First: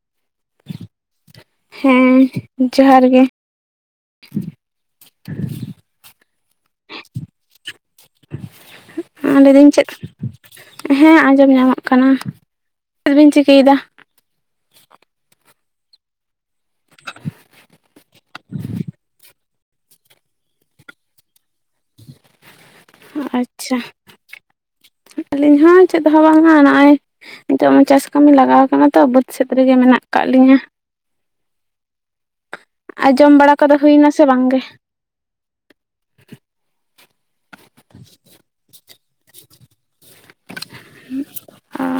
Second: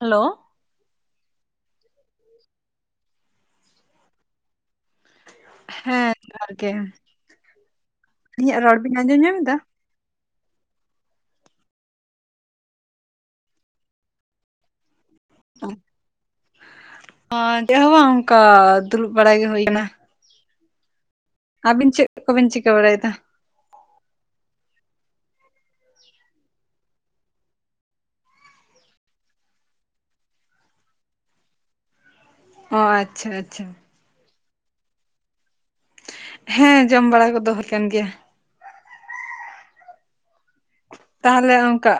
Hello, ᱦᱮᱸ ᱡᱚᱦᱟᱨ ᱜᱮ ᱾ [unintelligible] ᱦᱮᱸ ᱡᱚᱦᱟᱨ ᱜᱮ, ᱟᱹᱧᱟᱜ ᱨᱚᱲ ᱵᱤᱱ ᱟᱸᱡᱚᱢ ᱧᱟᱢ ᱮᱫᱟ? ᱞᱟᱹᱭᱫᱟᱹᱧ ᱪᱮᱫ ᱦᱮᱸ ᱟᱸᱡᱚᱢ ᱧᱟᱢᱚᱜ ᱠᱟᱱᱟ ᱾ ᱪᱮᱫ ᱵᱤᱱ ᱪᱤᱠᱟᱹᱭᱮᱫᱟ? ᱪᱮᱫ ᱦᱚᱸ ᱵᱟᱝ ᱚᱱᱠᱟ ᱫᱩᱲᱩᱵ ᱵᱟᱲᱟ ᱜᱮ ᱦᱩᱭ ᱟᱠᱟᱱᱟ ᱾ ᱟᱹᱵᱤᱱ ᱪᱮᱫ ᱠᱚᱵᱤᱱ ᱪᱤᱠᱟᱹ ᱵᱟᱲᱟᱭᱮᱫᱟ? ᱟᱪᱪᱷᱟ ᱾ ᱟᱹᱞᱤᱧ ᱦᱚᱸ ᱪᱮᱫ ᱦᱚᱸ ᱵᱟᱝᱟ ᱱᱚᱜᱼᱚᱭ, ᱱᱤᱛᱚᱜ ᱢᱟ ᱪᱟᱥ ᱠᱟᱹᱢᱤ ᱞᱟᱜᱟᱣ ᱟᱠᱟᱱᱟ ᱛᱚ ᱵᱟᱹᱫᱽ ᱥᱮᱫ ᱨᱮᱜᱮ ᱢᱮᱱᱟᱜ ᱟᱠᱟᱫ ᱞᱤᱧᱟᱹ ᱾ [unintelligible] ᱚ ᱟᱸ ᱟᱪᱪᱷᱟ ᱡᱚᱢ ᱵᱟᱲᱟ ᱟᱪᱪᱷᱟ ᱠᱚᱫᱚ ᱦᱩᱭᱱᱟ ᱥᱮ ᱵᱟᱝ ᱜᱮ? ᱦᱮᱸ ᱡᱚᱢ ᱵᱟᱲᱟ ᱠᱚ ᱫᱚ ᱦᱩᱭ ᱠᱟᱱ ᱜᱮᱭᱟ ᱾ [unintelligible] ᱛᱟᱦᱚᱞᱮ ᱚᱱᱠᱟ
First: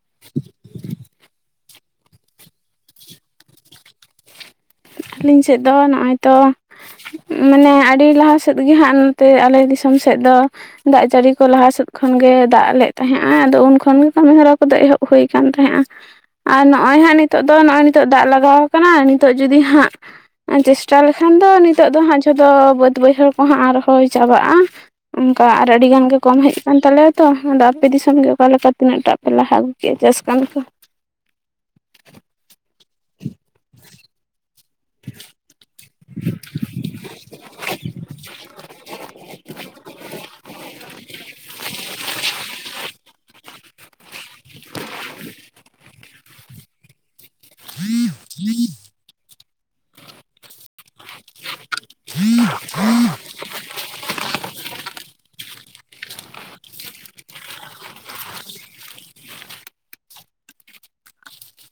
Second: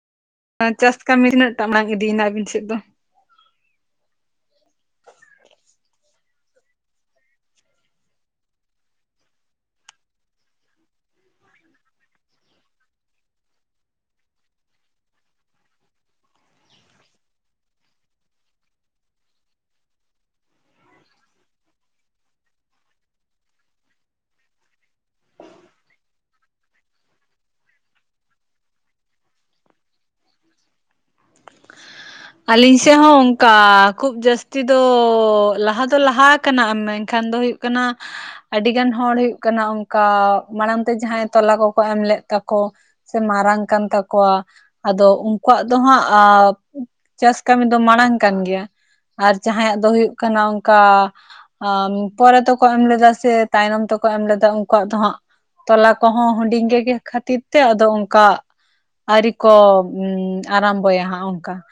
[inaudible] ᱪᱟᱥ ᱠᱟᱹᱢᱤ ᱛᱤᱱᱟᱹᱜ ᱴᱟᱜ ᱵᱟᱝ ᱤᱫᱤᱭᱮᱱᱟ ᱟᱵᱤᱱ ᱥᱮᱫ ᱫᱚ? ᱟᱹᱞᱤᱧ ᱥᱮᱫ ᱫᱚ ᱱᱚᱜᱼᱚᱭ ᱛᱚ, ᱢᱟᱱᱮ ᱟᱹᱰᱤ ᱞᱟᱦᱟ ᱥᱮᱫ ᱜᱮ ᱦᱟᱸᱜ ᱱᱚᱛᱮ ᱟᱞᱮ ᱫᱤᱥᱚᱢ ᱥᱮᱫ ᱫᱚ ᱾ ᱫᱟᱜ ᱡᱟᱹᱲᱤ ᱠᱚ ᱞᱟᱦᱟ ᱥᱮᱫ ᱠᱷᱚᱱᱜᱮ ᱫᱟᱜ ᱞᱮᱫ ᱛᱟᱦᱮᱸᱫᱼᱟ ᱟᱫᱚ ᱩᱱ ᱠᱷᱚᱱᱜᱮ ᱠᱟᱹᱢᱤᱦᱚᱨᱟ ᱠᱚᱫᱚ ᱮᱦᱚᱵ ᱦᱩᱭ ᱟᱠ ᱛᱟᱦᱮᱸᱫᱼᱟ ᱾ ᱟᱨ ᱱᱚᱜᱼᱚᱭ ᱦᱟᱸᱜ ᱱᱤᱛᱚᱜ ᱫᱚ ᱱᱚᱜᱼᱚᱭ ᱱᱤᱛᱚᱜ ᱫᱟᱜ ᱞᱟᱜᱟᱣ ᱠᱟᱱᱟ ᱱᱤᱛᱚᱜ ᱡᱩᱫᱤ ᱦᱟᱸᱜ, ᱪᱮᱥᱴᱟ ᱞᱮᱠᱷᱟᱱ ᱫᱚ ᱱᱤᱛᱚᱜ ᱫᱚ ᱦᱟᱸᱜ ᱡᱷᱚᱛᱚ ᱵᱟᱹᱫ ᱵᱟᱹᱭᱦᱟᱹᱲ ᱠᱚᱦᱟᱸ ᱟᱨᱦᱚᱸ ᱪᱟᱵᱟᱜᱼᱟ ᱾ ᱚᱱᱠᱟ ᱟᱨ ᱟᱹᱰᱤ ᱜᱟᱱ ᱜᱮ ᱠᱚᱢ ᱦᱮᱡ ᱠᱟᱱᱟᱱ ᱛᱟᱞᱮᱭᱟ ᱛᱚ ᱚᱰᱮ ᱟᱯᱮ ᱫᱤᱥᱚᱢ ᱜᱮ ᱚᱠᱟᱮ ᱞᱮᱠᱟ ᱛᱤᱱᱟᱹᱜ ᱴᱟᱜ? ᱞᱟᱦᱟ ᱟᱹᱜᱩ ᱠᱮᱫᱼᱟ ᱪᱟᱥ ᱠᱟᱱᱢᱤ ᱠᱚ? ᱟᱹᱞᱤᱧ ᱥᱮᱫ ᱦᱚᱸ ᱚᱱᱠᱟ ᱠᱷᱩᱵ ᱡᱟᱹᱥᱛᱤ ᱫᱚ ᱞᱟᱦᱟᱛᱮ, ᱛᱚ ᱞᱟᱦᱟ ᱠᱟᱱᱟ ᱮᱢ ᱮᱱᱠᱷᱟᱱ ᱫᱚ ᱦᱩᱭᱩᱜ ᱠᱟᱱᱟ, ᱟᱹᱰᱤᱜᱟᱱ ᱦᱚᱲ ᱦᱩᱭᱩᱜ ᱠᱟᱱᱟ ᱚᱱᱠᱟ ᱢᱟᱲᱟᱝ ᱛᱮ ᱡᱟᱦᱟᱸᱭ ᱛᱚᱞᱟ ᱠᱚᱠᱚ ᱮᱢ ᱞᱮᱫ ᱛᱟᱠᱚ, ᱥᱮ ᱢᱟᱨᱟᱝ ᱠᱟᱱ ᱛᱟᱠᱚᱣᱟ ᱟᱫᱚ ᱩᱱᱠᱩᱣᱟᱜ ᱫᱚ ᱦᱟᱸᱜ, ᱪᱟᱥ ᱠᱟᱹᱢᱤ ᱫᱚ ᱢᱟᱲᱟᱝ ᱠᱟᱱ ᱜᱮᱭᱟ ᱟᱨ ᱡᱟᱦᱟᱸᱭᱟᱜ ᱫᱚ ᱦᱩᱭᱩᱜ ᱠᱟᱱᱟ ᱚᱱᱠᱟ ᱯᱚᱨᱮ ᱟ ᱛᱠᱚ ᱮᱢ ᱞᱮᱫᱟ ᱥᱮ, ᱛᱟᱭᱱᱚᱢ ᱛᱮᱠᱚ ᱮᱢ ᱞᱮᱫᱟ ᱩᱱᱠᱩᱣᱟᱜ ᱫᱚ ᱦᱟᱸᱜ, ᱛᱚᱞᱟ ᱠᱚᱦᱚᱸ ᱦᱩᱰᱤᱝ ᱜᱮ ᱜᱮ ᱠᱷᱟᱹᱛᱤᱨ ᱛᱮ ᱟᱫᱚ ᱚᱱᱠᱟ᱾ ᱟᱹᱨᱤ ᱠᱚ ᱟᱨᱟᱢᱵᱚᱭᱟ ᱦᱟᱸᱜ ᱚᱱᱠᱟ ᱾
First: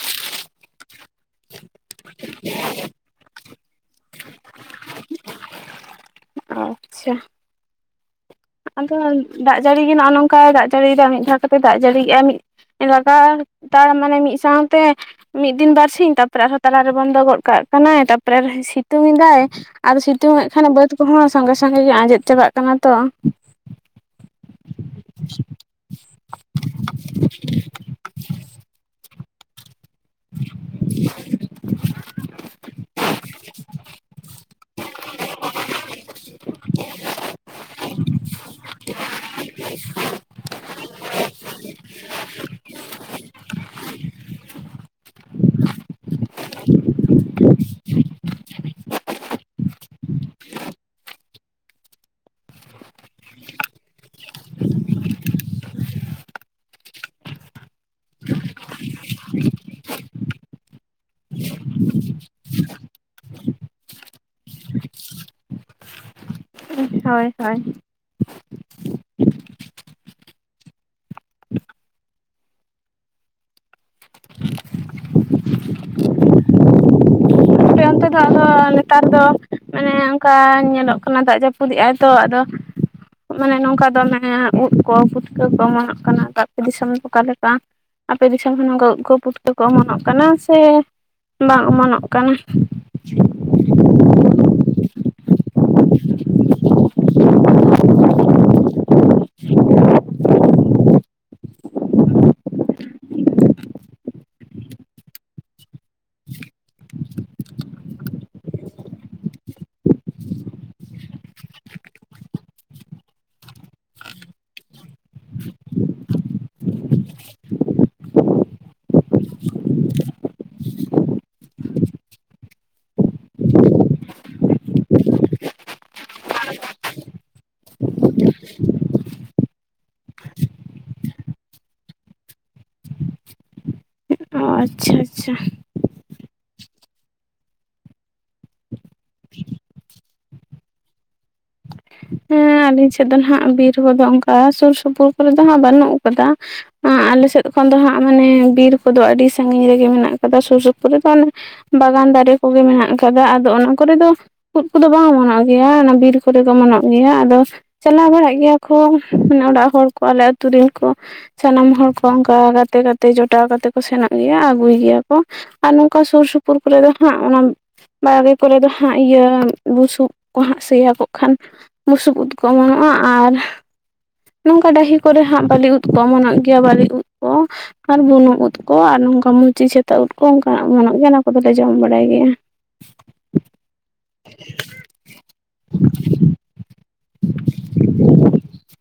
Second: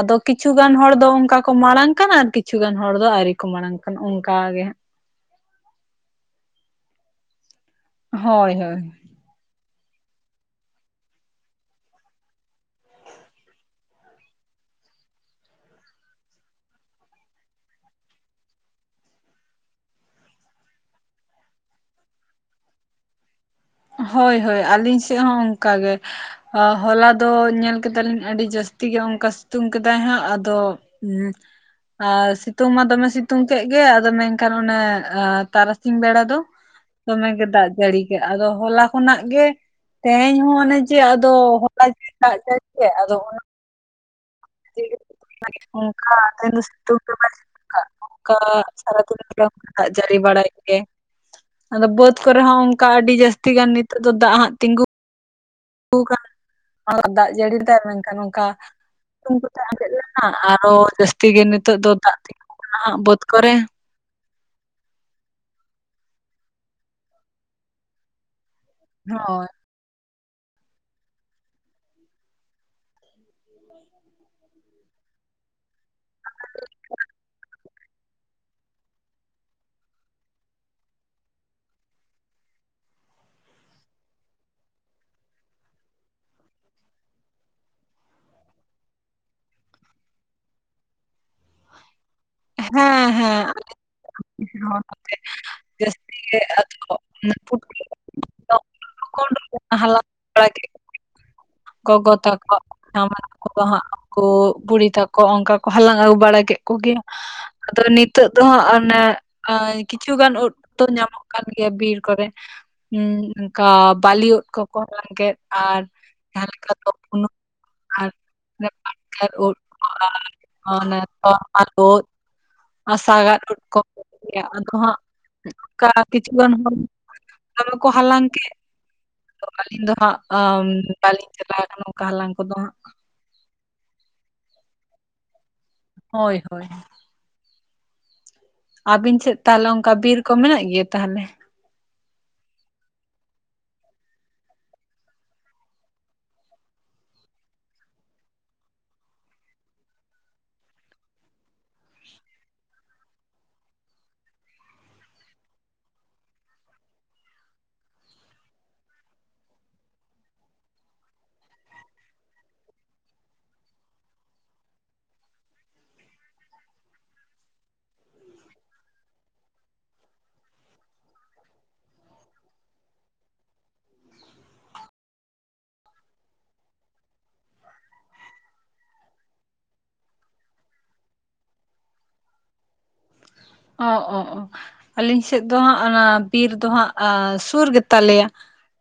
ᱟᱫᱚ ᱠᱤᱪᱷᱩ ᱜᱟᱱ ᱦᱚᱲ ᱫᱚ ᱚᱱᱠᱟ ᱠᱚ ᱢᱟᱲᱟᱝ ᱠᱟᱱᱟ ᱟᱨ ᱠᱤᱪᱷᱩ ᱜᱟᱱ ᱦᱚᱲ ᱫᱚ ᱟᱹᱨᱤ ᱠᱚ ᱢᱟᱲᱟᱝ ᱠᱟᱱᱟ ᱚᱱᱠᱟᱟᱜ ᱜᱮ ᱦᱟᱸᱜ ᱾ ᱟᱪᱪᱷᱟ ᱦᱳᱭ ᱦᱳᱭ ᱟᱫᱚ ᱫᱟᱜ ᱡᱟᱹᱲᱤ ᱜᱮ ᱱᱚᱜᱼᱚ ᱱᱚᱝᱠᱟᱭ ᱫᱟᱜ ᱡᱟᱹᱲᱤᱭᱮᱫᱟᱭ ᱢᱤᱫ ᱫᱷᱟᱣ ᱠᱟᱛᱮᱫ ᱫᱟᱜ ᱡᱟᱹᱲᱤᱭᱮᱫᱟᱭ ᱢᱤᱫ ᱞᱟᱜᱟᱛᱟᱲ [inaudible] ᱢᱟᱱᱮ ᱢᱤᱫ ᱥᱟᱶᱛᱮ ᱢᱤᱫ ᱫᱤᱱ ᱵᱟᱨ ᱥᱤᱧ ᱛᱟᱯᱚᱨᱮ ᱟᱨᱦᱚᱸ ᱛᱟᱞᱟᱨᱮ ᱵᱚᱱᱫᱚ ᱜᱚᱫ ᱠᱟᱜ ᱠᱟᱱᱟᱭ ᱛᱟᱨᱯᱚᱨᱮᱦᱚᱸ ᱥᱤᱛᱩᱝ ᱮᱫᱟᱭ ᱾ ᱟᱨ ᱥᱤᱛᱩᱝ ᱮ ᱠᱷᱟᱱ ᱵᱟᱹᱫᱽ ᱠᱚᱦᱚᱸ ᱥᱚᱸᱜᱮ ᱥᱟᱸᱜᱮ ᱜᱮ ᱟᱸᱡᱮᱫ ᱪᱟᱵᱟᱜ ᱠᱟᱱᱟ ᱛᱚ ᱾ ᱦᱳᱭ ᱦᱳᱭ, ᱟᱹᱞᱤᱧ ᱥᱮᱫ ᱦᱚᱸ ᱚᱱᱠᱟᱜᱮ ᱾ ᱦᱚᱞᱟ ᱫᱚ ᱧᱮᱞ ᱠᱮᱫᱟᱞᱤᱧ ᱟᱹᱰᱤ ᱡᱟᱹᱥᱛᱤ ᱜᱮ ᱚᱱᱠᱟ ᱥᱤᱛᱩᱝ ᱠᱮᱫᱟᱭ ᱦᱟᱸᱜ, ᱟᱫᱚ ᱟᱨ ᱥᱤᱛᱩᱝ ᱢᱟ ᱫᱚᱢᱮ ᱥᱤᱛᱩᱝ ᱠᱮᱫ ᱜᱮ, ᱟᱫᱚ ᱢᱮᱱᱠᱷᱟᱱ ᱚᱱᱮ ᱛᱟᱨᱟᱥᱤᱧ ᱵᱮᱲᱟ ᱫᱚ ᱫᱚᱢᱮ ᱜᱮ ᱫᱟᱜ ᱡᱟᱹᱲᱤ ᱜᱮ᱾ ᱟᱫᱚ ᱦᱚᱞᱟ ᱠᱷᱚᱱᱟᱜ ᱜᱮ ᱛᱮᱦᱮᱧ ᱦᱚᱸ, ᱚᱱᱮ ᱡᱮ ᱟᱫᱚ ᱦᱚᱞᱟ ᱪᱮ ᱫᱟᱜ ᱟᱫᱚ, [unintelligible] ᱥᱤᱛᱩᱝ ᱜᱮ ᱵᱟᱹᱭ ᱥᱤᱛᱩᱝ ᱚᱱᱠᱟ ᱥᱟᱨᱟ ᱫᱤᱱ ᱫᱟᱜᱡᱟᱲᱤ ᱵᱟᱲᱟ ᱜᱮ ᱾ ᱟᱫᱚ ᱵᱟᱹᱫᱽ ᱠᱚᱨᱮ ᱦᱚᱸ ᱚᱱᱠᱟ ᱟᱹᱰᱤ ᱡᱟᱹᱥᱛᱤ ᱜᱟᱱ ᱱᱤᱛᱚᱜ ᱫᱚ ᱫᱟᱜ ᱦᱟᱸᱜ ᱛᱤᱸᱜᱩ ᱠᱟᱱ ᱫᱟᱜ ᱡᱟᱹᱲᱤ ᱛᱟᱭ ᱢᱮᱱᱠᱷᱟᱱ ᱚᱱᱠᱟ ᱥᱤᱛᱩᱝ ᱠᱚᱛᱮ ᱟᱡᱮᱫ ᱞᱮᱱᱟ, ᱟᱨᱚ ᱡᱟᱹᱥᱛᱤ ᱜᱮ ᱱᱤᱛᱚᱜ ᱫᱚ ᱫᱟᱜ ᱛᱮᱜ ᱢᱮᱱᱟᱜᱼᱟ, ᱵᱟᱹᱫᱽ ᱠᱚᱨᱮ ᱾ ᱦᱳᱭ, ᱦᱳᱭ ᱾ ᱦᱳᱭ ᱾ [inaudible] [inaudible] [inaudible] ᱱᱤᱛᱚᱜ ᱫᱚ ᱟᱫᱚ ᱱᱮᱛᱟᱨ ᱫᱚ ᱢᱟᱱᱮ, ᱚᱱᱠᱟ ᱧᱮᱞᱚᱜ ᱠᱟᱱᱟ᱾ ᱫᱟᱜ ᱡᱟᱹᱯᱩᱫᱮᱜᱟᱭ ᱛᱚ, ᱟᱫᱚ ᱢᱟᱱᱮ ᱱᱚᱝᱠᱟ ᱫᱚ ᱢᱟᱱᱮ ᱩᱫ ᱠᱚ, ᱯᱷᱩᱴᱠᱟᱹ ᱠᱚ, ᱚᱢᱚᱱᱚᱜ ᱠᱟᱱᱟ, ᱫᱟ ᱟᱯᱮ ᱫᱤᱥᱚᱢ ᱚᱠᱟ ᱞᱮᱠᱟ? ᱟᱯᱮ ᱫᱤᱥᱚᱢ ᱦᱚᱸ ᱱᱚᱝ ᱜᱚ ᱜᱚ ᱯᱩᱴᱠᱟᱹᱠᱚ ᱚᱢᱚᱱᱚᱜ ᱠᱟᱱᱟ ᱥᱮ ᱵᱟᱝ ᱚᱢᱚᱱᱚᱜ ᱠᱟᱱᱟ? ᱦᱮᱸ ᱦᱮᱸ [unintelligible] ᱡᱟᱹᱥᱛᱤ ᱜᱮ [unintelligible] ᱠᱚ ᱦᱟᱞᱟᱝ ᱵᱟᱲᱟ [unintelligible] ᱜᱚᱜᱚ ᱛᱟᱠᱚᱠᱚ [unintelligible] ᱠᱚ ᱵᱩᱲᱤ ᱛᱟᱠᱚ ᱚᱱᱠᱟ ᱠᱚ ᱦᱟᱞᱟᱝ ᱟᱹᱜᱩ ᱵᱟᱲᱟ ᱠᱮᱫ ᱠᱚᱜᱮᱭᱟ᱾ ᱟᱫᱚ ᱱᱤᱛᱚᱜ ᱫᱚ ᱦᱟᱸᱜ ᱚᱱᱮ ᱟᱨ ᱠᱤᱪᱷᱩᱜᱟᱱ ᱩᱫ ᱫᱚ ᱧᱟᱢᱚᱜ ᱠᱟᱱ ᱜᱮᱭᱟ, ᱵᱤᱨ ᱠᱚᱨᱮ᱾ ᱦᱮᱸ ᱚᱱᱠᱟ ᱵᱟᱞᱤ ᱩᱫ ᱠᱚᱠᱚ ᱦᱟᱞᱟᱝ ᱠᱮᱫ ᱟᱨ [unintelligible] ᱡᱟᱦᱟᱸ ᱟᱨ ᱯᱟᱴᱠᱟ ᱩᱫ ᱠᱚ ᱟᱨ [unintelligible] ᱟᱨ ᱩᱫ ᱟᱨ ᱥᱟᱜᱟᱫ ᱩᱫ ᱠᱚᱠᱚ ᱟᱜᱩᱭᱟ, ᱟᱫᱚ ᱦᱟᱸᱜ ᱚᱱᱠᱟ ᱠᱤᱪᱷᱩ ᱜᱟᱱ ᱦᱚᱲ ᱫᱚᱢᱮ ᱠᱚ ᱦᱟᱞᱟᱝ ᱠᱮᱜ᱾ ᱟᱹᱞᱤᱧ ᱫᱚ ᱦᱟᱸᱜ ᱵᱟᱹᱞᱤᱧ ᱪᱟᱞᱟᱣ ᱠᱟᱱᱟ, ᱚᱱᱠᱟ ᱦᱟᱞᱟᱝ ᱠᱚᱫᱚ ᱦᱟᱸᱜ᱾ ᱚᱻ ᱟᱪᱪᱷᱟ, ᱟᱪᱪᱷᱟ᱾ ᱦᱳᱭ, ᱦᱳᱭ᱾ ᱟᱹᱵᱤᱱ ᱥᱮᱫ ᱛᱟᱦᱞᱮ ᱚᱱᱠᱟ ᱵᱤᱨ ᱠᱚ ᱢᱮᱱᱟᱜ ᱜᱮᱭᱟ, ᱛᱟᱦᱞᱮ? ᱦᱮᱸ ᱟᱹᱞᱤᱧ ᱥᱮᱫ ᱫᱚ ᱦᱟᱸᱜ ᱵᱤᱨ ᱠᱚᱫᱚ ᱚᱱᱠᱟ ᱥᱩᱨ ᱥᱩᱯᱩᱨ ᱠᱚᱨᱮ ᱫᱚ ᱦᱟᱸᱜ ᱵᱟᱹᱱᱩᱜ ᱠᱟᱫᱟ᱾ ᱟᱞᱮ ᱥᱮᱫ ᱠᱷᱚᱱ ᱫᱚ ᱦᱟᱸᱜ ᱢᱟᱱᱮ ᱵᱤᱨ ᱠᱚᱫᱚ ᱟᱹᱰᱤ ᱥᱟᱺᱜᱤᱧ ᱨᱮᱜᱮ ᱢᱮᱱᱟᱜ ᱠᱟᱫᱟ᱾ ᱥᱩᱨ ᱥᱩᱯᱩᱨ ᱨᱮᱫᱚ ᱵᱟᱜᱟᱱ ᱫᱟᱨᱮ ᱠᱚᱜᱮ ᱢᱮᱱᱟᱜ ᱟᱠᱟᱫᱟ, ᱟᱫᱚ ᱚᱱᱟ ᱠᱚᱨᱮ ᱫᱚ ᱩᱫ ᱠᱚᱫᱚ ᱵᱟᱝ ᱚᱢᱱᱚᱜ ᱜᱮᱭᱟ᱾ ᱚᱱᱟ ᱵᱤᱨ ᱠᱚᱨᱮ ᱫᱚ ᱚᱢᱱᱚᱜ ᱜᱮᱭᱟ᱾ ᱟᱫᱚ ᱪᱟᱞᱟᱣ ᱵᱟᱲᱟᱜ ᱜᱮᱭᱟ ᱠᱚ, ᱢᱟᱱᱮ ᱚᱲᱟᱜ ᱦᱚᱲ ᱠᱚ ᱟᱞᱮ ᱟᱹᱛᱩ ᱨᱮᱱ ᱠᱚ ᱥᱟᱱᱟᱢ ᱦᱚᱲ ᱠᱚ ᱚᱱᱠᱟ ᱜᱟᱛᱮ ᱜᱟᱛᱮ ᱡᱚᱴᱟᱣ ᱠᱟᱛᱮ ᱠᱚ ᱥᱮᱱᱚᱜ ᱜᱮᱭᱟ ᱟᱹᱜᱩᱭ ᱜᱮᱭᱟ ᱠᱚ᱾ ᱟᱨ ᱱᱚᱝᱠᱟ ᱥᱩᱨ ᱥᱩᱯᱩᱨ ᱠᱚᱨᱮ ᱫᱚ ᱦᱟᱸᱜ, ᱚᱱᱟ ᱵᱟᱲᱜᱮ ᱠᱚᱨᱮ ᱫᱚ ᱦᱟᱸᱜ ᱤᱭᱟᱹ ᱵᱩᱥᱩᱵ ᱠᱚ ᱦᱟᱸᱜ ᱥᱮᱭᱟ ᱠᱚᱜ ᱠᱷᱟᱱ ᱵᱩᱥᱩᱵ ᱩᱫ ᱠᱚ ᱚᱢᱚᱱᱚᱜᱼᱟ, ᱟᱨ ᱱᱚᱝᱠᱟ ᱰᱟᱹᱦᱤ ᱠᱚᱨᱮ ᱦᱟᱸᱜ ᱵᱟᱹᱞᱤ ᱩᱫ ᱠᱚ ᱚᱢᱚᱱᱚᱜ ᱜᱮᱭᱟ᱾ ᱵᱟᱹᱞᱤ ᱩᱫ ᱠᱚ ᱟᱨ ᱵᱩᱱᱩᱢ ᱩᱫ ᱠᱚ ᱟᱨ ᱱᱚᱝᱠᱟ ᱢᱩᱪᱤ ᱪᱷᱟᱹᱛᱟ ᱩᱫ ᱠᱚ, ᱚᱱᱠᱟᱱᱟᱜ ᱜᱚᱱᱚᱜ ᱜᱮᱭᱟ᱾ ᱚᱱᱟ ᱠᱚᱫᱚ ᱞᱮ ᱡᱚᱢ ᱵᱟᱲᱟᱭ ᱜᱮᱭᱟ᱾ ᱚ ᱚ ᱟᱹᱞᱤᱧ ᱥᱮᱫ ᱫᱚ ᱦᱟᱸᱜ ᱚᱱᱟ᱾ ᱵᱤᱨ ᱫᱚ ᱦᱟᱸᱜ ᱥᱩᱨ ᱜᱮᱛᱟ ᱞᱮᱭᱟ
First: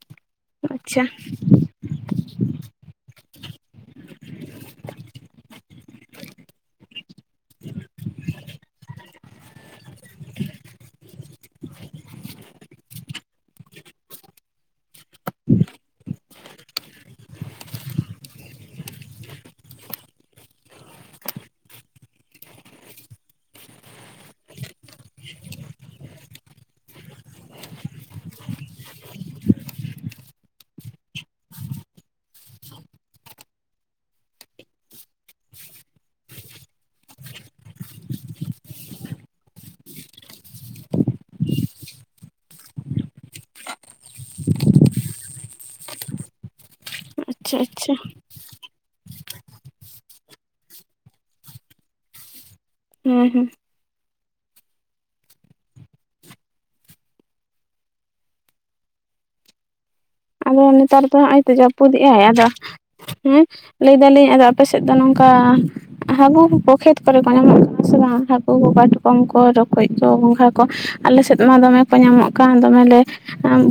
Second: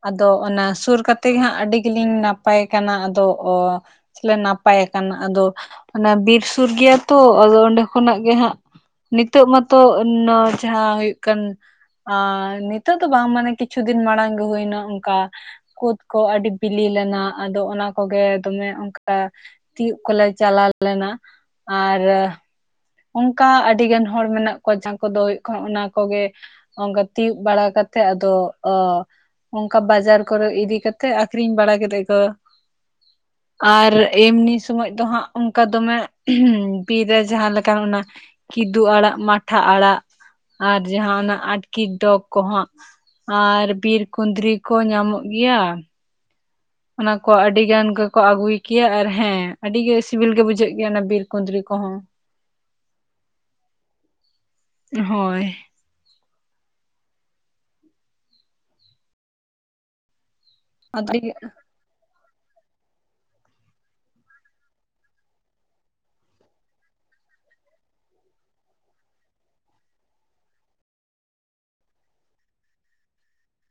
ᱟᱫᱚ ᱚᱱᱟ ᱥᱩᱨ ᱟᱪᱪᱷᱟ ᱠᱟᱛᱮ ᱜᱮ ᱦᱟᱸᱜ ᱟᱹᱰᱤ ᱜᱮᱞᱤᱧ ᱱᱟ ᱱᱟᱯᱟᱭ ᱠᱟᱱᱟ ᱟᱫᱚ ᱚ ᱱᱟᱯᱟᱭ ᱠᱟᱱᱟ ᱟᱫᱚ ᱚᱱᱮ ᱵᱤᱨ ᱥᱩᱨ ᱜᱮ᱾ ᱛᱚ ᱟᱫᱚ ᱚᱸᱰᱮ ᱠᱷᱚᱱᱟᱜ ᱜᱮ ᱦᱟᱸᱜ ᱱᱤᱛᱚᱜ ᱢᱟᱛᱚ ᱱᱚᱣᱟ ᱡᱟᱦᱟᱸ ᱦᱩᱭᱩᱜ ᱠᱟᱱ ᱟᱨ ᱱᱤᱛᱚᱜ ᱫᱚ ᱵᱟᱝ ᱢᱟᱱᱮ ᱠᱤᱪᱷᱩ ᱫᱤᱱ ᱢᱟᱲᱟᱝ ᱜᱮ ᱦᱩᱭᱱᱟ ᱚᱱᱠᱟ᱾ ᱠᱩᱫ ᱠᱚ ᱟᱹᱰᱤ ᱵᱤᱞᱤ ᱞᱮᱱᱟ ᱟᱫᱚ ᱚᱱᱟ ᱠᱚᱜᱮ ᱫᱚᱢᱮ ᱚᱱᱠᱟ ᱛᱤᱭᱩᱜ ᱠᱚᱞᱮ ᱪᱟᱞᱟᱣ ᱞᱮᱱᱟ ᱟᱨ ᱚᱱᱠᱟ ᱟᱹᱰᱤ ᱜᱟᱱ ᱦᱚᱲ ᱢᱮᱱᱟᱜ ᱠᱚᱣᱟ ᱡᱟᱦᱟᱸ ᱠᱚᱫᱚ ᱦᱩᱭᱩᱜ ᱠᱟᱱᱟ ᱚᱱᱟ ᱠᱚᱜᱮ ᱚᱱᱠᱟ ᱛᱤᱭᱩᱜ ᱵᱟᱲᱟ ᱠᱟᱛᱮᱜ ᱟᱫᱚ ᱚ᱾ ᱚᱱᱠᱟ ᱵᱟᱡᱟᱨ ᱠᱚᱨᱮ ᱤᱫᱤ ᱠᱟᱛᱮᱜ ᱟᱠᱷᱨᱤᱧ ᱵᱟᱲᱟ ᱠᱮᱫ ᱠᱚ᱾ ᱟᱨ ᱮᱢᱱᱤ ᱥᱚᱢᱚᱭ ᱫᱚ ᱦᱟᱸᱜ ᱚᱱᱠᱟ ᱫᱚᱢᱮ ᱵᱤᱨ ᱨᱮ ᱡᱟᱦᱟᱸ ᱞᱮᱠᱟ ᱚᱱᱟ ᱠᱤᱫᱩ ᱟᱲᱟᱜ ᱢᱟᱴᱷᱟ ᱟᱲᱟᱜ᱾ ᱟᱨ ᱡᱟᱦᱟᱸ ᱚᱱᱟ ᱟᱴᱠᱤ ᱰᱚᱜᱽ ᱠᱚᱦᱟᱸᱜ ᱟᱨ ᱵᱤᱨ ᱠᱩᱸᱫᱽᱨᱤ ᱠᱚ ᱧᱟᱢᱚᱜ ᱜᱮᱭᱟ᱾ ᱚᱱᱟ ᱠᱚ ᱟᱪᱪᱷᱟ ᱟᱹᱰᱤ ᱜᱟᱱ ᱟᱪᱪᱷᱟ ᱜᱮᱠᱚ ᱟᱹᱜᱩᱭ᱾ ᱠᱮᱭᱟ ᱟᱨ ᱦᱮᱸ ᱟᱹᱰᱤ ᱜᱮ ᱥᱤᱵᱤᱞ ᱜᱮ ᱵᱩᱡᱷᱟᱹᱜ ᱜᱮᱭᱟ ᱚᱱᱟ ᱵᱤᱨ ᱠᱩᱸᱫᱽᱨᱤ ᱠᱚᱦᱚᱸ᱾ ᱦᱩᱸ ᱦᱩᱸ ᱦᱳᱭ ᱟᱫᱚ ᱱᱮᱛᱟᱨ ᱫᱚ ᱟᱹᱰᱤ ᱱᱚᱜᱼᱚᱭ ᱛᱚ ᱡᱟᱹᱯᱩᱫᱮᱜᱼ ᱟᱭ ᱟᱫᱚ᱾ ᱦᱮᱸ ᱞᱟᱹᱭ ᱫᱟᱞᱤᱧ ᱟᱫᱚ ᱟᱯᱮ ᱥᱮᱫ ᱫᱚ ᱱᱚᱝᱠᱟ᱾ ᱦᱟᱹᱠᱩ ᱠᱚ ᱠᱷᱮᱛ ᱠᱚᱨᱮ ᱠᱚ ᱧᱟᱢᱚᱜ ᱠᱟᱱᱟ ᱥᱮ ᱵᱟᱝ ᱦᱟᱹᱠᱩ ᱠᱚ ᱠᱟᱴᱠᱚᱢ ᱠᱚ ᱨᱚᱠᱚᱡ ᱠᱚ ᱜᱚᱸᱜᱷᱟ ᱠᱚ? ᱟᱞᱮ ᱥᱮᱫ ᱢᱟ ᱫᱚᱢᱮ ᱠᱚ ᱧᱟᱢᱚᱜ ᱠᱟᱱ ᱫᱚᱢᱮᱞᱮ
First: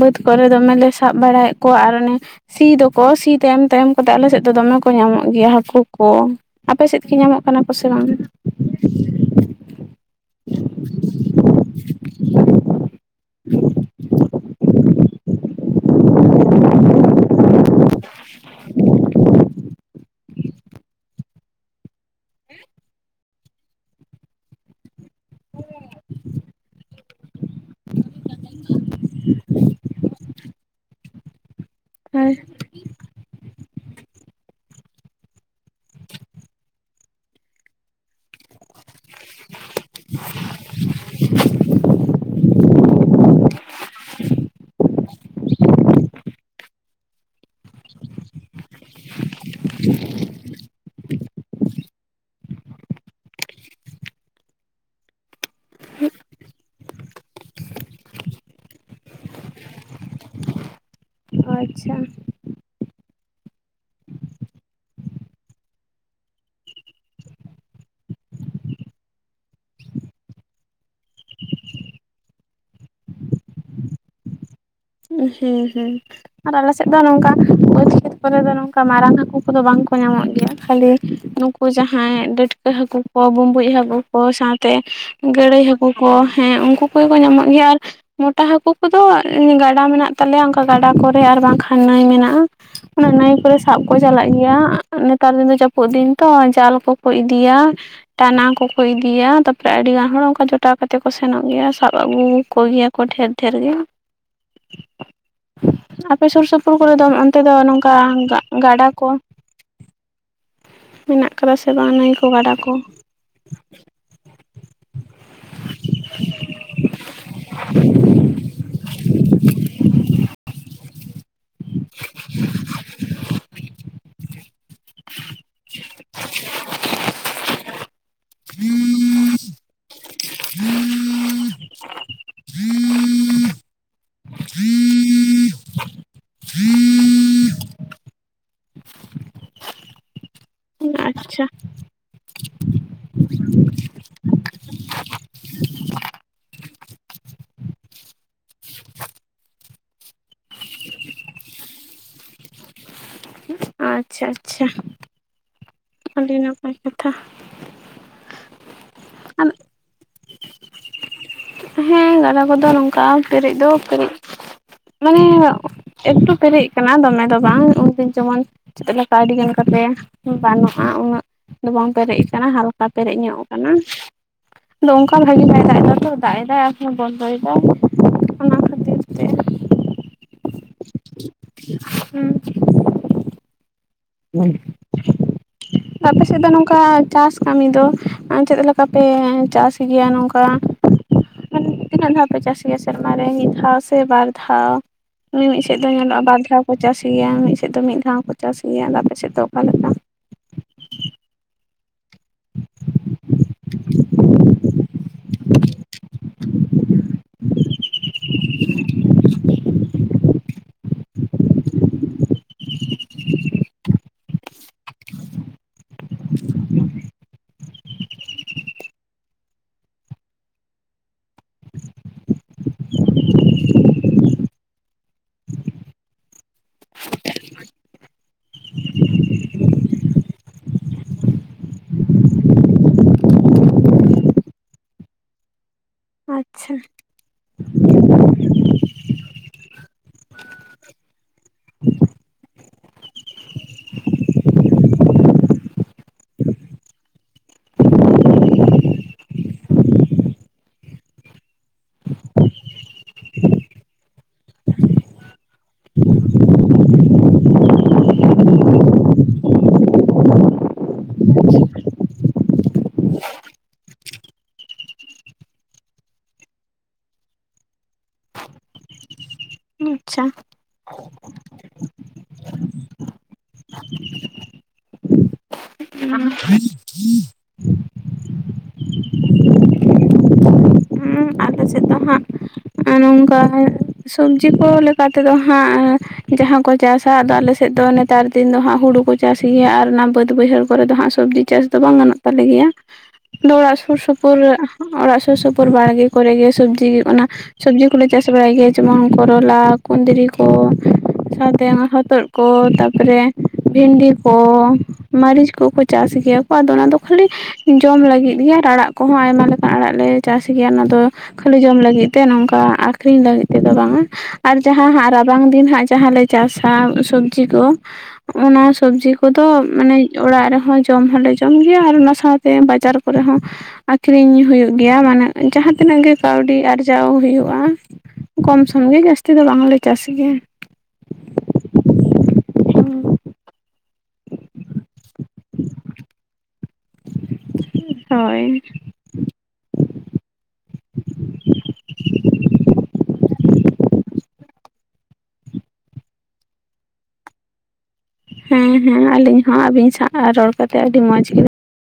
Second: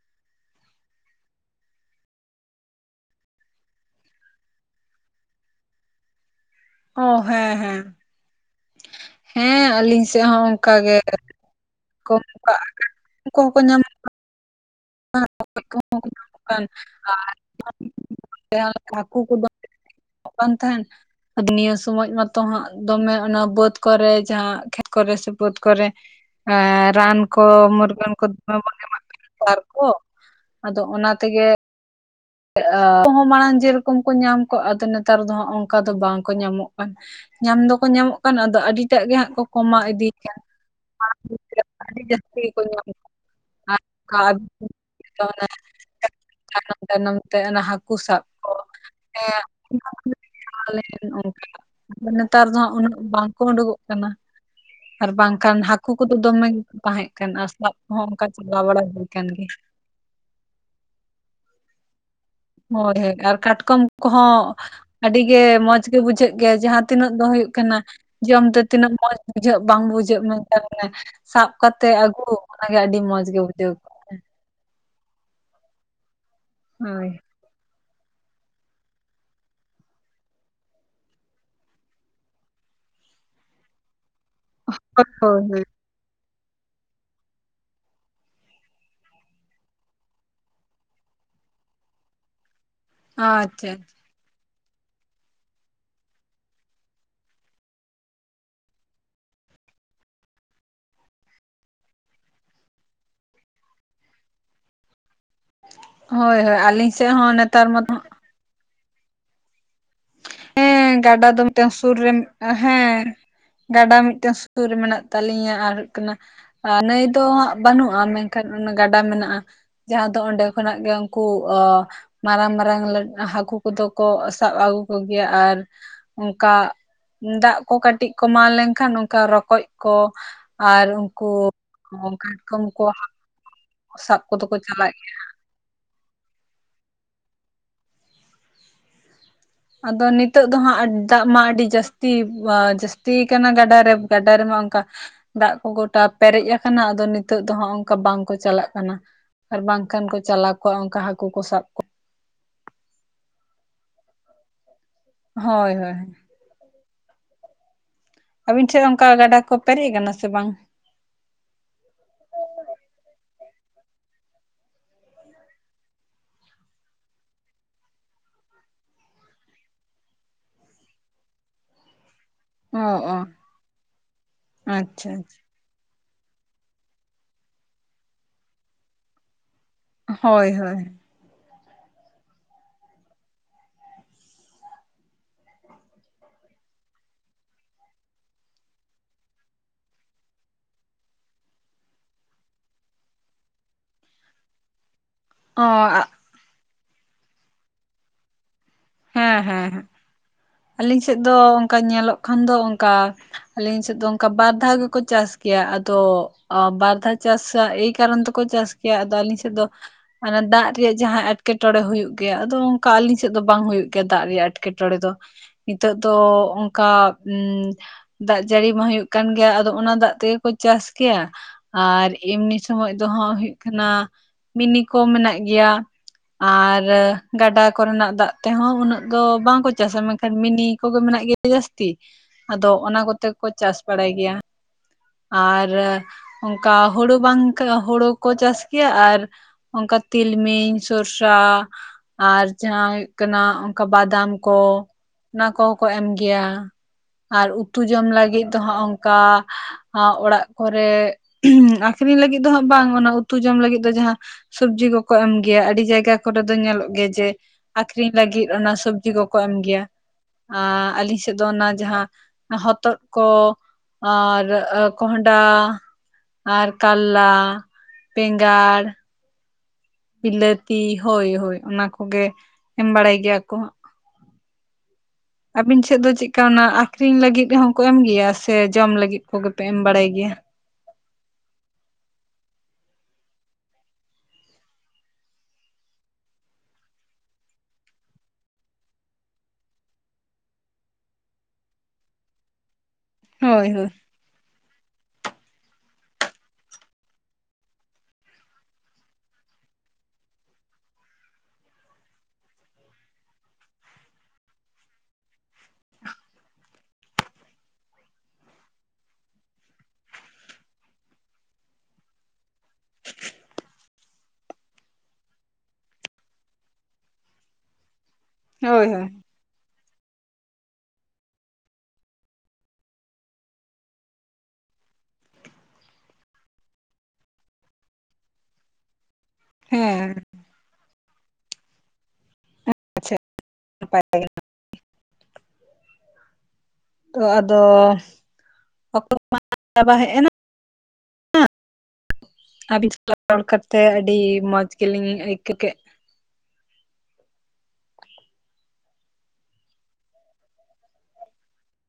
ᱵᱟᱹᱫᱽ ᱠᱚᱨᱮ ᱫᱚᱢᱮᱞᱮ ᱥᱟᱵ ᱵᱟᱲᱟ᱾ ᱠᱚ ᱟᱨ ᱚᱱᱮ, ᱥᱤ ᱫᱚᱠᱚ ᱥᱤ ᱛᱟᱭᱚᱢ ᱛᱟᱭᱚᱢ ᱠᱟᱛᱮ ᱟᱞᱮ ᱥᱮᱫ ᱫᱚ ᱫᱚᱢᱮ ᱠᱚ ᱧᱟᱢᱚᱜ ᱜᱮᱭᱟ ᱦᱟᱹᱠᱩ ᱠᱚ ᱾ ᱟᱯᱮ ᱥᱮᱫ ᱚ ᱜᱮ ᱧᱟᱢᱚᱜ ᱦᱮᱸ ᱠᱟᱱᱟ ᱦᱮᱸ ᱥᱮ ᱵᱟᱝ? ᱦᱮᱸ ᱟᱹᱞᱤᱧ ᱥᱮᱫ ᱦᱚᱸ ᱚᱱᱠᱟ ᱜᱮ [inaudible] ᱠᱚ ᱧᱟᱢᱚ᱾ [unintelligible] ᱵᱟᱝ ᱛᱟᱦᱮᱱ ᱟ ᱱᱤᱭᱟᱹ ᱥᱚᱢᱚᱭ ᱢᱟᱛᱚ ᱦᱟᱸᱜ ᱫᱚᱢᱮ ᱚᱱᱟ ᱵᱟᱹᱫᱽ ᱠᱚᱨᱮ ᱡᱟᱦᱟᱸ ᱠᱷᱮᱛ ᱠᱚᱨᱮ ᱥᱮ ᱵᱟᱹᱫᱽ ᱠᱚᱨᱮ᱾ ᱮ ᱨᱟᱱ ᱠᱚ ᱢᱩᱨᱜᱟᱹᱱ ᱠᱚ ᱫᱚᱢᱮ᱾ ᱮᱢᱟᱜ ᱠᱟᱱᱟ ᱥᱟᱨ [unintelligible] ᱠᱚ ᱟᱫᱚ ᱚᱱᱟ ᱛᱮᱜᱮ᱾ ᱦᱮᱸ ᱟᱠ ᱦᱚᱸ ᱢᱟᱲᱟᱝ ᱡᱮᱨᱚᱠᱚᱢ ᱠᱚ ᱧᱟᱢ ᱠᱚᱜ ᱟᱫᱚ ᱱᱮᱛᱟᱨ ᱫᱚ ᱦᱟᱸᱜ ᱚᱱᱠᱟ ᱫᱚ ᱵᱟᱝᱠᱚ ᱧᱟᱢᱚᱜ ᱠᱟᱱᱟ ᱾ ᱧᱟᱢ ᱫᱚᱠᱚ ᱧᱟᱢᱚᱜ ᱠᱟᱱ ᱟᱫᱚ ᱟᱹᱰᱤᱴᱟᱜ ᱜᱮ ᱦᱟᱸᱜ ᱠᱚ ᱠᱚᱢᱟᱣ ᱤᱫᱤᱭ ᱠᱟᱱᱟ ᱾ [unintelligible] ᱡᱟᱹᱥᱛᱤ ᱜᱮᱠᱚ‌ ᱧᱟᱢᱚ ᱟᱨ [unintelligible] ᱛᱟᱭᱱᱚᱢ ᱛᱟᱭᱱᱚᱢ ᱚᱱᱟ ᱦᱟᱹᱠᱩ ᱥᱟᱵ ᱠᱚ [unintelligible] ᱱᱮᱛᱟᱨ ᱫᱚ ᱦᱟᱸᱜ ᱩᱱᱟᱹᱜ ᱵᱟᱝᱠᱚ ᱩᱰᱩᱠᱚᱜ ᱠᱟᱱᱟ ᱾ ᱟᱨ ᱵᱟᱝᱠᱷᱟᱱ ᱦᱟᱹᱠᱩ ᱠᱚᱫᱚ ᱫᱚᱢᱮ ᱛᱟᱦᱮᱸ ᱠᱟᱱᱟ ᱟᱨ ᱥᱟᱵ ᱠᱚᱦᱚᱸ ᱚᱱᱠᱟ ᱪᱟᱞᱟ ᱵᱟᱲᱟ ᱦᱩᱭ ᱟᱠᱟᱱ ᱜᱮ᱾ ᱟᱪᱪᱷᱟ ᱾ ᱦᱳᱭ ᱦᱳᱭ ᱟᱨ ᱠᱟᱴᱠᱚᱢ ᱠᱚᱦᱚᱸ᱾ ᱟᱹᱰᱤ ᱜᱮ ᱢᱚᱸᱡᱽ ᱜᱮ ᱵᱩᱡᱷᱟᱹᱜ ᱜᱮᱭᱟ ᱡᱟᱦᱟᱸ ᱛᱤᱱᱟᱹᱜ ᱫᱚ ᱦᱩᱭᱩᱜ ᱠᱟᱱᱟ᱾ ᱡᱚᱢ ᱛᱮ ᱛᱤᱱᱟᱹᱜ ᱢᱚᱸᱡᱽ ᱵᱩᱡᱷᱟᱹᱜ ᱵᱟᱝ ᱵᱩᱡᱷᱟᱹᱜ ᱢᱮᱱᱛᱮ ᱟᱱᱮ᱾ ᱥᱟᱵ ᱠᱟᱛᱮ ᱟᱹᱜᱩ ᱚᱱᱟᱜᱮ ᱟᱹᱰᱤ ᱢᱚᱸᱡᱽᱜᱮ ᱵᱩᱡᱷᱟᱹᱣ ᱾ ᱮᱸ ᱦᱮᱸ ᱦᱮᱸ ᱟᱨ ᱟᱞᱮᱥᱮᱫ ᱫᱚ ᱱᱚᱝᱠᱟ ᱵᱟᱹᱫᱽ ᱠᱷᱮᱛ ᱠᱚᱨᱮ ᱫᱚ ᱱᱚᱝᱠᱟ ᱢᱟᱨᱟᱝ ᱦᱟᱹᱠᱩ ᱠᱚᱫᱚ ᱵᱟᱝᱠᱚ ᱧᱟᱢᱚᱜ ᱜᱮᱭᱟ, ᱠᱷᱟᱹᱞᱤ ᱱᱩᱠᱩ ᱡᱟᱦᱟᱸᱭ ᱰᱟ. ᱴ ᱠᱟᱹ ᱦᱟᱹᱠᱩ ᱠᱚ ᱵᱩᱢᱵᱩᱡ ᱦᱟᱹᱠᱩ ᱠᱚ ᱥᱟᱶᱛᱮ ᱠᱚᱜᱼᱟ ᱦᱳᱭ ᱦᱳᱭ ᱜᱟᱹᱲᱟᱹᱭ ᱦᱳᱭ ᱦᱟᱹ ᱠᱩ ᱠᱚ ᱦᱮᱸ ᱩᱝᱠᱩ ᱠᱚᱜᱮ ᱠᱚ ᱧᱟᱢᱚᱜ ᱜᱮᱭᱟ, ᱟᱨ ᱢᱚᱴᱟ ᱦᱠᱩ ᱠᱚᱫᱚ ᱜᱟ ᱜᱟᱰᱟ ᱢᱮᱱᱟᱜ ᱛᱟᱞᱮᱭᱟ, ᱚᱝᱠᱟ ᱜᱟᱰᱟ ᱠᱚᱨᱮ ᱟᱨ ᱵᱟᱝᱠᱷᱟᱱ ᱱᱟᱹᱭ ᱢᱮᱱᱟᱜᱼᱟ, ᱚᱱᱟ ᱱᱟᱹᱭ ᱠᱚᱨᱮ ᱟᱪᱪᱷᱟ ᱥᱟᱵ ᱠᱚ ᱪᱟᱞᱟᱜ ᱜᱮᱭᱟ ᱱᱮᱛᱟᱨ ᱫᱤᱱ ᱫᱚ ᱡᱟᱹᱯᱩᱫ ᱫᱤᱱ ᱛᱚ ᱡᱟᱞ ᱠᱚᱠᱚ ᱤᱫᱤᱭᱟ ᱾ ᱴᱟᱱᱟ ᱠᱚᱠᱚ ᱤᱫᱤᱭᱟ, ᱛᱟᱯᱚᱨᱮ ᱟᱹᱰᱤ ᱜᱟᱱ ᱦᱚᱲ ᱚᱱᱠᱟ ᱡᱚᱴᱟᱣ ᱠᱟᱛᱮ ᱠᱚ ᱥᱮᱱᱚᱜ ᱜᱮᱭᱟ ᱥᱟᱵ ᱟᱹᱜᱩ ᱠᱚ ᱜᱮᱭᱟ ᱠᱚ ᱰᱷᱮᱨ ᱴᱷᱮᱨ ᱜᱮ ᱾ ᱟᱯᱮ ᱦᱳᱭ ᱥᱩᱨ ᱦᱳᱭ ᱥᱩᱯᱩᱨ ᱟᱹᱞᱤᱧ ᱠᱚᱨᱮ ᱫᱚ ᱥᱮᱫ ᱦᱚᱸ ᱚᱱᱛᱮ ᱫᱚ ᱱᱮᱛᱟᱨ ᱢᱟ ᱱᱚᱝᱠᱟ ᱜᱟᱜ ᱜᱟᱰᱟ ᱠᱚ ᱦᱮᱸ ᱜᱟᱰᱟ ᱢᱮᱱᱟᱜ ᱫᱚ ᱟᱠᱟᱫᱟ ᱢᱤᱫᱴᱮᱱ ᱥᱮ ᱵᱟᱝ ᱥᱩᱨ ᱨᱮ ᱱᱟᱹᱭ ᱠᱚ ᱜᱟᱰᱟ ᱠᱚ ᱦᱮᱸ ᱜᱟᱰᱟ ᱢᱤᱫᱴᱮᱱ ᱥᱩᱨ ᱨᱮ ᱢᱮᱱᱟᱜ ᱛᱟᱹᱟᱞᱤᱧᱟ ᱟᱨ ᱦᱩᱭᱩᱜ ᱠᱟᱱᱟ, ᱟᱨ ᱱᱟᱹᱭ ᱫᱚ ᱦᱟᱸᱜ ᱵᱟᱹᱱᱩᱜᱼᱟ, ᱢᱮᱱᱠᱷᱟᱱ ᱚᱱᱟ ᱜᱟᱰᱟ ᱢᱮᱱᱟᱜᱼᱟ, ᱡᱟᱦᱟᱸ ᱫᱚ ᱚᱸᱰᱮ ᱠᱷᱚᱱᱟᱜ ᱜᱮ ᱠᱩ ᱚ ᱢᱟᱨᱟᱝ ᱢᱟᱨᱟᱝ ᱦᱟᱹᱠᱩ ᱠᱚᱫᱚ ᱠᱚ ᱥᱟᱵ ᱟᱹᱜᱩ ᱠᱚᱜᱮᱭᱟ, ᱟᱨ ᱚᱝᱠᱟ ᱫᱟᱜ ᱠᱚ ᱠᱟᱹᱴᱤᱡ ᱠᱚ ᱠᱚᱢᱟᱣ ᱞᱮᱱᱠᱷᱟᱱ ᱚᱱᱠᱟ ᱨᱚᱠᱚᱡ ᱠᱚ ᱟᱨ ᱩᱝᱠᱩ ᱠᱟᱴᱠᱚᱢ ᱠᱚ ᱦᱟᱹᱠᱩ ᱥᱟᱵ ᱠᱚᱫᱚ ᱠᱚ ᱪᱟᱞᱟᱜ [unintelligible] ᱟᱫᱚ ᱱᱤᱛᱳ ᱫᱚ ᱦᱟᱸᱜ ᱫᱟᱜ ᱢᱟ ᱟᱪᱪᱷᱟ ᱟᱹᱰᱤ ᱡᱟᱹᱥ ᱛᱤ ᱡᱟᱹᱥᱛᱤ ᱠᱟᱱᱟ ᱜᱟᱰᱟᱟᱨᱮ ᱜᱟᱰᱟ ᱨᱮᱢᱟ ᱚᱝᱠᱟ ᱫᱟᱜ ᱠᱚ ᱜᱚᱴᱟ ᱯᱮᱨᱮᱡ ᱠᱟᱱᱟ ᱟᱫᱚ ᱱᱤᱛᱚᱜ ᱫᱚ ᱦᱟᱸᱜ ᱚᱝᱠᱟ ᱵᱟᱝᱠᱚ ᱪᱟᱞᱟᱜ ᱠᱟᱱᱟ ᱾ ᱟᱨ ᱵᱟᱝᱠᱷᱟᱱ ᱠᱚ ᱪᱟᱞᱟᱣ ᱠᱚᱜᱼᱟ ᱚᱝᱠᱟ ᱦᱟᱹᱠᱩ ᱠᱚ ᱥᱟᱵ ᱠᱚ ᱾ ᱟᱪᱪᱷᱟ ᱟᱪᱪᱷᱟ ᱾ ᱦᱳᱭ ᱦᱳᱭ ᱾ ᱟᱹᱰᱤ ᱱᱟᱯᱟᱭ ᱠᱟᱛᱷᱟ ᱾ ᱟᱵᱤᱱ ᱴᱷᱮᱡ ᱚᱝᱠᱟ ᱜᱟᱰᱟ ᱠᱚ ᱯᱮᱨᱮᱡ ᱠᱟᱱᱟ ᱥᱮ ᱵᱟᱝ? ᱦᱮᱸ ᱜᱟᱰᱟ ᱠᱚᱫᱚ ᱱᱚᱝᱠᱟ ᱯᱮᱨᱮᱡ ᱫᱚ ᱯᱮᱨᱮᱡ ᱢᱟᱱᱮ ᱮᱠᱴᱩ ᱯᱮᱨᱮᱡ ᱠᱟᱱᱟ ᱫᱚᱢᱮ ᱫᱚ ᱵᱟᱝ ᱩᱱᱫᱤᱱ ᱡᱮᱢᱚᱱ ᱪᱮᱫ ᱞᱮᱠᱟ ᱟᱹᱰᱤᱜᱟᱱ ᱠᱟᱛᱮ ᱵᱟᱱᱚᱜᱼᱟ ᱩᱱᱟᱹᱜ ᱫᱚ ᱵᱟᱝ ᱯᱮᱨᱮᱡ ᱠᱟᱱᱟ ᱚ ᱦᱟᱞᱠᱟ ᱯᱮᱨᱮᱡ ᱚ ᱧᱚᱜ ᱠᱟᱱᱟ, ᱟᱫᱚ ᱟᱪᱪᱷᱟ ᱚᱱᱠᱟ ᱟᱪᱪᱷᱟ ᱵᱷᱟᱜᱮ ᱫᱟᱜ ᱮᱫᱟᱭ ᱟᱨᱦᱚ ᱵᱚᱱᱫᱭ ᱫᱟᱭ᱾ ᱦᱳᱭ ᱦᱳᱭ᱾ ᱦᱩᱸ᱾ ᱦᱩᱸ᱾ ᱟᱯᱮ ᱥᱮᱫ ᱫᱚ ᱱᱚᱝᱠᱟ ᱪᱟᱥ ᱠᱟᱹᱢᱤ ᱫᱚ ᱟᱻ ᱪᱮᱫ ᱞᱮᱠᱟᱯᱮ ᱪᱟᱥ ᱜᱮᱭᱟ ᱱᱚᱝᱠᱟ [inaudible] ᱢᱟᱱᱮ ᱛᱤᱱᱟᱹᱜ ᱫᱷᱟᱣ ᱯᱮ ᱪᱟᱥ ᱜᱮᱭᱟ ᱥᱮᱨᱢᱟ ᱨᱮ ᱢᱤᱫ ᱫᱷᱟᱣ ᱥᱮ ᱵᱟᱨ ᱫᱷᱟᱣ? ᱢᱤ-ᱢᱤᱫ ᱚ ᱥᱮᱫ ᱫᱚ ᱦᱮᱸ ᱧᱮᱞᱚᱜᱼᱟ ᱵᱟᱨ ᱫᱷᱟᱣ ᱠᱚ ᱪᱟᱥ ᱜᱮᱭᱟ ᱢᱤᱫ ᱥᱮᱫ ᱫᱚ ᱢᱤᱫ ᱫᱷᱟᱣ ᱠᱚ ᱪᱟᱥ ᱜᱮᱭᱟ ᱟᱫᱚ ᱟᱯᱮ ᱥᱮᱫ ᱦᱮᱸ ᱫᱚ ᱚᱠᱟ ᱦᱮᱸ ᱞᱮᱠᱟ? ᱟᱹᱞᱤᱧ ᱥᱮᱫ ᱫᱚ ᱚᱝᱠᱟ ᱧᱮᱞᱚᱜ ᱠᱷᱟᱱ ᱫᱚ ᱚᱱᱠᱟ ᱟᱹᱞᱤᱧ ᱥᱮᱫ ᱫᱚ ᱚᱝᱠᱟ ᱵᱟᱨ ᱫᱷᱟᱣ ᱜᱮᱠᱚ ᱪᱟᱥ ᱜᱮᱭᱟ, ᱟᱫᱚ ᱚ ᱵᱟᱨ ᱫᱷᱟᱣ ᱪᱟᱥ ᱮᱭ ᱠᱟᱨᱚᱱ ᱛᱮᱠᱚ ᱪᱟᱥ ᱠᱮᱭᱟ ᱟᱫᱚ ᱟᱹᱞᱤᱧ ᱥᱮᱫ ᱫᱚ ᱚᱱᱟ ᱫᱟᱜ ᱨᱮᱭᱟᱜ ᱡᱟᱦᱟᱸ ᱮᱸᱴᱠᱮ ᱴᱚᱬᱮ ᱦᱩᱭᱩᱜ ᱜᱮᱭᱟ ᱟᱫᱚ ᱚᱱᱠᱟ ᱟᱞᱤᱧ ᱥᱮᱫ ᱫᱚ ᱵᱟᱝ ᱦᱩᱭᱩᱜ ᱜᱮ ᱫᱟᱜ ᱨᱮᱭᱟᱜ ᱮᱴᱠᱮᱴᱚᱬᱮ ᱫᱚ ᱱᱤᱛᱚᱜ ᱫᱚ ᱚᱱᱠᱟ ᱩᱸ ᱫᱟᱜ ᱡᱟᱹᱲᱤ ᱢᱟ ᱦᱩᱭᱩᱜ ᱠᱟᱱ ᱜᱮᱭᱟ ᱟᱫᱚ ᱚᱱᱟ ᱫᱟᱜ ᱛᱮᱜᱮ ᱠᱚ ᱪᱟᱥ ᱠᱮᱭᱟ᱾ ᱟᱨ ᱮᱢᱱᱤ ᱥᱚᱢᱚᱭ ᱫᱚ ᱦᱟᱸᱜ ᱦᱩᱭᱩᱜ ᱠᱟᱱᱟ ᱢᱤᱱᱤ ᱠᱚ ᱢᱮᱱᱟᱜ ᱜᱮᱭᱟ᱾ ᱟᱨ ᱜᱟᱰᱟ ᱠᱚᱨᱮᱱᱟᱜ ᱫᱟᱜ ᱛᱮᱦᱚᱸ ᱩᱱᱟᱹᱜ ᱫᱚ ᱵᱟᱝᱠᱚ ᱪᱟᱥᱟ ᱢᱮᱱᱠᱷᱟᱱ ᱢᱤᱱᱤ ᱠᱚᱜᱮ ᱢᱮᱱᱟᱜ ᱜᱮᱭᱟ ᱡᱟᱹᱥᱛᱤ᱾ ᱟᱫᱚ ᱚᱱᱟ ᱠᱚᱛᱮ ᱠᱚ ᱪᱟᱥ ᱵᱟᱲᱟᱭ ᱜᱮᱭᱟ ᱟᱨ ᱟᱪᱪᱷᱟ ᱚᱱᱠᱟ ᱦᱳᱲᱩᱳ ᱵᱟᱝ ᱦᱳᱲᱳ ᱠᱚ ᱪᱟᱥ ᱠᱮᱭᱟ ᱟᱨ ᱚᱱᱠᱟ ᱛᱤᱞᱢᱤᱧ ᱥᱚᱨᱥᱟ, ᱟᱨ ᱡᱟᱦᱟᱭ ᱠᱟᱱᱟ ᱚᱱᱠᱟ ᱵᱟᱫᱟᱢ ᱠᱚ ᱚᱱᱟ ᱠᱚᱦᱚᱸ ᱠᱚ ᱮᱢ ᱜᱮᱭᱟ᱾ ᱟᱨ ᱩᱛᱩ ᱡᱚᱢ ᱞᱟᱹᱜᱤᱫ ᱫᱚ ᱦᱟᱸᱜ ᱚᱱᱠᱟ ᱚᱲᱟᱜ ᱠᱚᱨᱮ ᱟᱠᱷᱨᱤᱧ ᱞᱟᱹᱜᱤᱫ ᱫᱚ ᱦᱟᱸᱜ ᱵᱟᱝ ᱚᱱᱟ ᱩᱛᱩ ᱡᱚᱢ ᱞᱟᱹᱜᱤᱫ ᱫᱚ ᱡᱟᱦᱟᱸ ᱥᱚᱵᱡᱤ ᱠᱚᱠᱚ ᱮᱢ ᱜᱮᱭᱟ ᱟᱹᱰᱤ ᱡᱟᱭᱜᱟ ᱠᱚᱨᱮ ᱫᱚ ᱧᱮᱞᱚᱜ ᱜᱮᱭᱟ ᱡᱮ, ᱟᱠᱷᱨᱤᱧ ᱞᱟᱹᱜᱤᱫ ᱚᱱᱟ ᱥᱚᱵᱡᱤ ᱠᱚᱠᱚ ᱮᱢ ᱜᱮᱭᱟ᱾ ᱟᱻ ᱟᱹᱞᱤᱧ ᱥᱮᱫ ᱫᱚ ᱚᱱᱟ ᱡᱟᱦᱟᱸ ᱦᱚᱛᱚᱫ ᱠᱚ ᱟᱨ ᱠᱚᱸᱦᱰᱟᱸ᱾ ᱟᱨ ᱠᱟᱞᱞᱟ ᱵᱮᱸᱜᱟᱲ, ᱟᱪᱪᱷᱟ ᱵᱤᱞᱟᱹᱛᱤ ᱦᱳᱭ ᱦᱳᱭ ᱚᱱᱟ ᱠᱚᱜᱮ ᱮᱢ ᱵᱟᱲᱟᱭ ᱜᱮᱭᱟ ᱠᱚ ᱦᱟᱸᱜ᱾ ᱟᱵᱤᱱ ᱥᱮᱫ ᱫᱚ ᱪᱮᱫᱠᱟ ᱚᱱᱟ ᱟᱠᱷᱨᱤᱧ ᱞᱟᱹᱜᱤᱫ ᱦᱚᱸᱠᱚ ᱮᱢ ᱜᱮᱭᱟ ᱥᱮ ᱡᱚᱢ ᱞᱟᱹᱜᱤᱫ ᱠᱚᱜᱮᱯᱮ ᱮᱢ ᱵᱟᱲᱟᱭ ᱜᱮᱭᱟ? ᱦᱩᱸ ᱟᱞᱮ ᱥᱮᱫ ᱫᱚ ᱦᱟᱸᱜ ᱱᱚᱝᱠᱟ ᱦᱩ ᱥᱚᱵᱡᱤ ᱠᱚ ᱞᱮᱠᱟ ᱛᱮᱫᱚ ᱦᱟᱸᱜ ᱮ ᱡᱟᱦᱟᱸ ᱠᱚ ᱪᱟᱥᱟ ᱟᱫᱚ ᱟᱞᱮ ᱥᱮᱫ ᱫᱚ ᱱᱮᱛᱟᱨ ᱫᱤᱱ ᱫᱚ ᱦᱟᱸᱜ ᱦᱩᱲᱩ ᱠᱚ ᱪᱟᱥ ᱜᱮᱭᱟ ᱟᱨ ᱚᱱᱟ ᱵᱟᱹᱫ ᱵᱟᱹᱭᱦᱟᱹᱲ ᱠᱚᱨᱮ ᱫᱚ ᱦᱟᱸᱜ ᱥᱚᱵᱽᱡᱤ ᱪᱟᱥ ᱫᱚ ᱵᱟᱝ ᱜᱟᱱᱚᱜ ᱛᱟᱞᱮ ᱜᱮᱭᱟ ᱦᱳᱭ ᱚᱲᱟᱜ ᱦᱳᱭ ᱥᱩᱨ ᱥᱩᱯ ᱯᱩᱱ ᱚᱲᱟᱜ ᱥᱩᱨ ᱥᱩᱯᱩᱨ ᱵᱟᱲᱜᱮ ᱠᱚᱨᱮ ᱜᱮ ᱥᱚᱵᱡᱤ ᱚᱱᱟ ᱥᱚᱵᱽᱡᱤ ᱠᱚᱞᱮ ᱪᱟᱥ ᱵᱟᱲᱟᱭ ᱜᱮᱭᱟ ᱡᱮᱢᱚᱱ ᱠᱚᱨᱚᱞᱟ ᱠᱩᱫᱽᱨᱤ ᱠᱚ ᱥᱟᱶᱛᱮ ᱦᱚᱛᱚᱫ ᱠᱚ ᱛᱟᱨᱯᱚᱨᱮ ᱵᱷᱤᱱᱰᱤ ᱠᱚ ᱢᱟᱹᱨᱤᱪ ᱠᱚᱠᱚ ᱪᱟᱥ ᱜᱮᱭᱟ ᱠᱚ ᱟᱫᱚ ᱚᱱᱟᱫᱚ ᱠᱷᱟᱹᱞᱤ ᱡᱚᱢ ᱞᱟᱹᱜᱤᱫ ᱜᱮ ᱟᱨ ᱟᱲᱟᱜ ᱠᱚᱦᱚᱸ ᱟᱭᱢᱟ ᱞᱮᱠᱟᱱ ᱟᱲᱟᱜ ᱞᱮ ᱪᱟᱥ ᱜᱮᱭᱟ ᱚᱱᱟᱫᱚ ᱠᱷᱟᱹᱞᱤ ᱡᱚᱢ ᱞᱟᱹᱜᱤᱫ ᱛᱮ ᱱᱚᱝᱠᱟ ᱟᱠᱷᱨᱤᱧ ᱞᱟᱹᱜᱤᱫ ᱛᱮᱫᱚ ᱵᱟᱝᱟ ᱟᱨ ᱡᱟᱸᱦᱟ ᱦᱟᱸᱜ ᱨᱟᱵᱟᱝ ᱫᱤᱱ ᱦᱟᱸᱜ ᱡᱟᱦᱟᱸᱞᱮ ᱪᱟᱥᱟ ᱥᱚᱵᱡᱤ ᱠᱚ ᱚᱱᱟ ᱦᱳᱭ ᱦᱳᱭ ᱥᱚᱵᱡᱤ ᱠᱚᱫᱚ ᱢᱟᱱᱮ ᱚᱲᱟᱜ ᱨᱮᱦᱚᱸ ᱡᱚᱢ ᱦᱚᱸᱞᱮ ᱡᱚᱢ ᱜᱮᱭᱟ ᱟᱨ ᱚᱱᱟ ᱥᱟᱶᱛᱮ ᱵᱟᱡᱟᱨ ᱠᱚᱨᱮ ᱦᱚᱸ ᱟᱠᱷᱨᱤᱧ ᱦᱩᱭᱩᱜ ᱜᱮᱭᱟ ᱢᱟᱱᱮ ᱡᱟᱦᱟᱸ ᱛᱤᱱᱟᱹᱜ ᱜᱮ ᱠᱟᱹᱣᱰᱤ ᱟᱨᱡᱟᱣ ᱦᱩᱭᱩᱜ ᱦᱩ ᱠᱚᱢ ᱥᱚᱢ ᱜᱮ ᱡᱟᱹᱥᱛᱤ ᱫᱚ ᱵᱟᱝᱞᱮ ᱪᱟᱥ ᱦᱮᱸ ᱜᱮᱭᱟ ᱟᱪᱷᱟ [inaudible] ᱛᱚ ᱟᱫᱚ ᱦᱳᱭ [inaudible] ᱪᱟᱵᱟ ᱦᱮᱡ ᱮᱱᱟ ᱟᱜ ᱟᱵᱤᱱ [inaudible] ᱨᱚᱲ ᱠᱟᱛᱮᱫ ᱟᱹᱰᱤ ᱢᱚᱸᱡᱽ ᱜᱮᱞᱤᱧ ᱟᱹᱭᱠᱟᱹ ᱠᱮᱜ ᱦᱮᱸ ᱦᱮᱸ ᱟᱞᱤᱧ ᱦᱚᱸ ᱟᱹᱵᱤᱱ ᱥᱟᱶ ᱨᱚᱲ ᱠᱟᱛᱮ ᱟᱹᱰᱤ ᱢᱚᱸᱡᱽ ᱜᱮ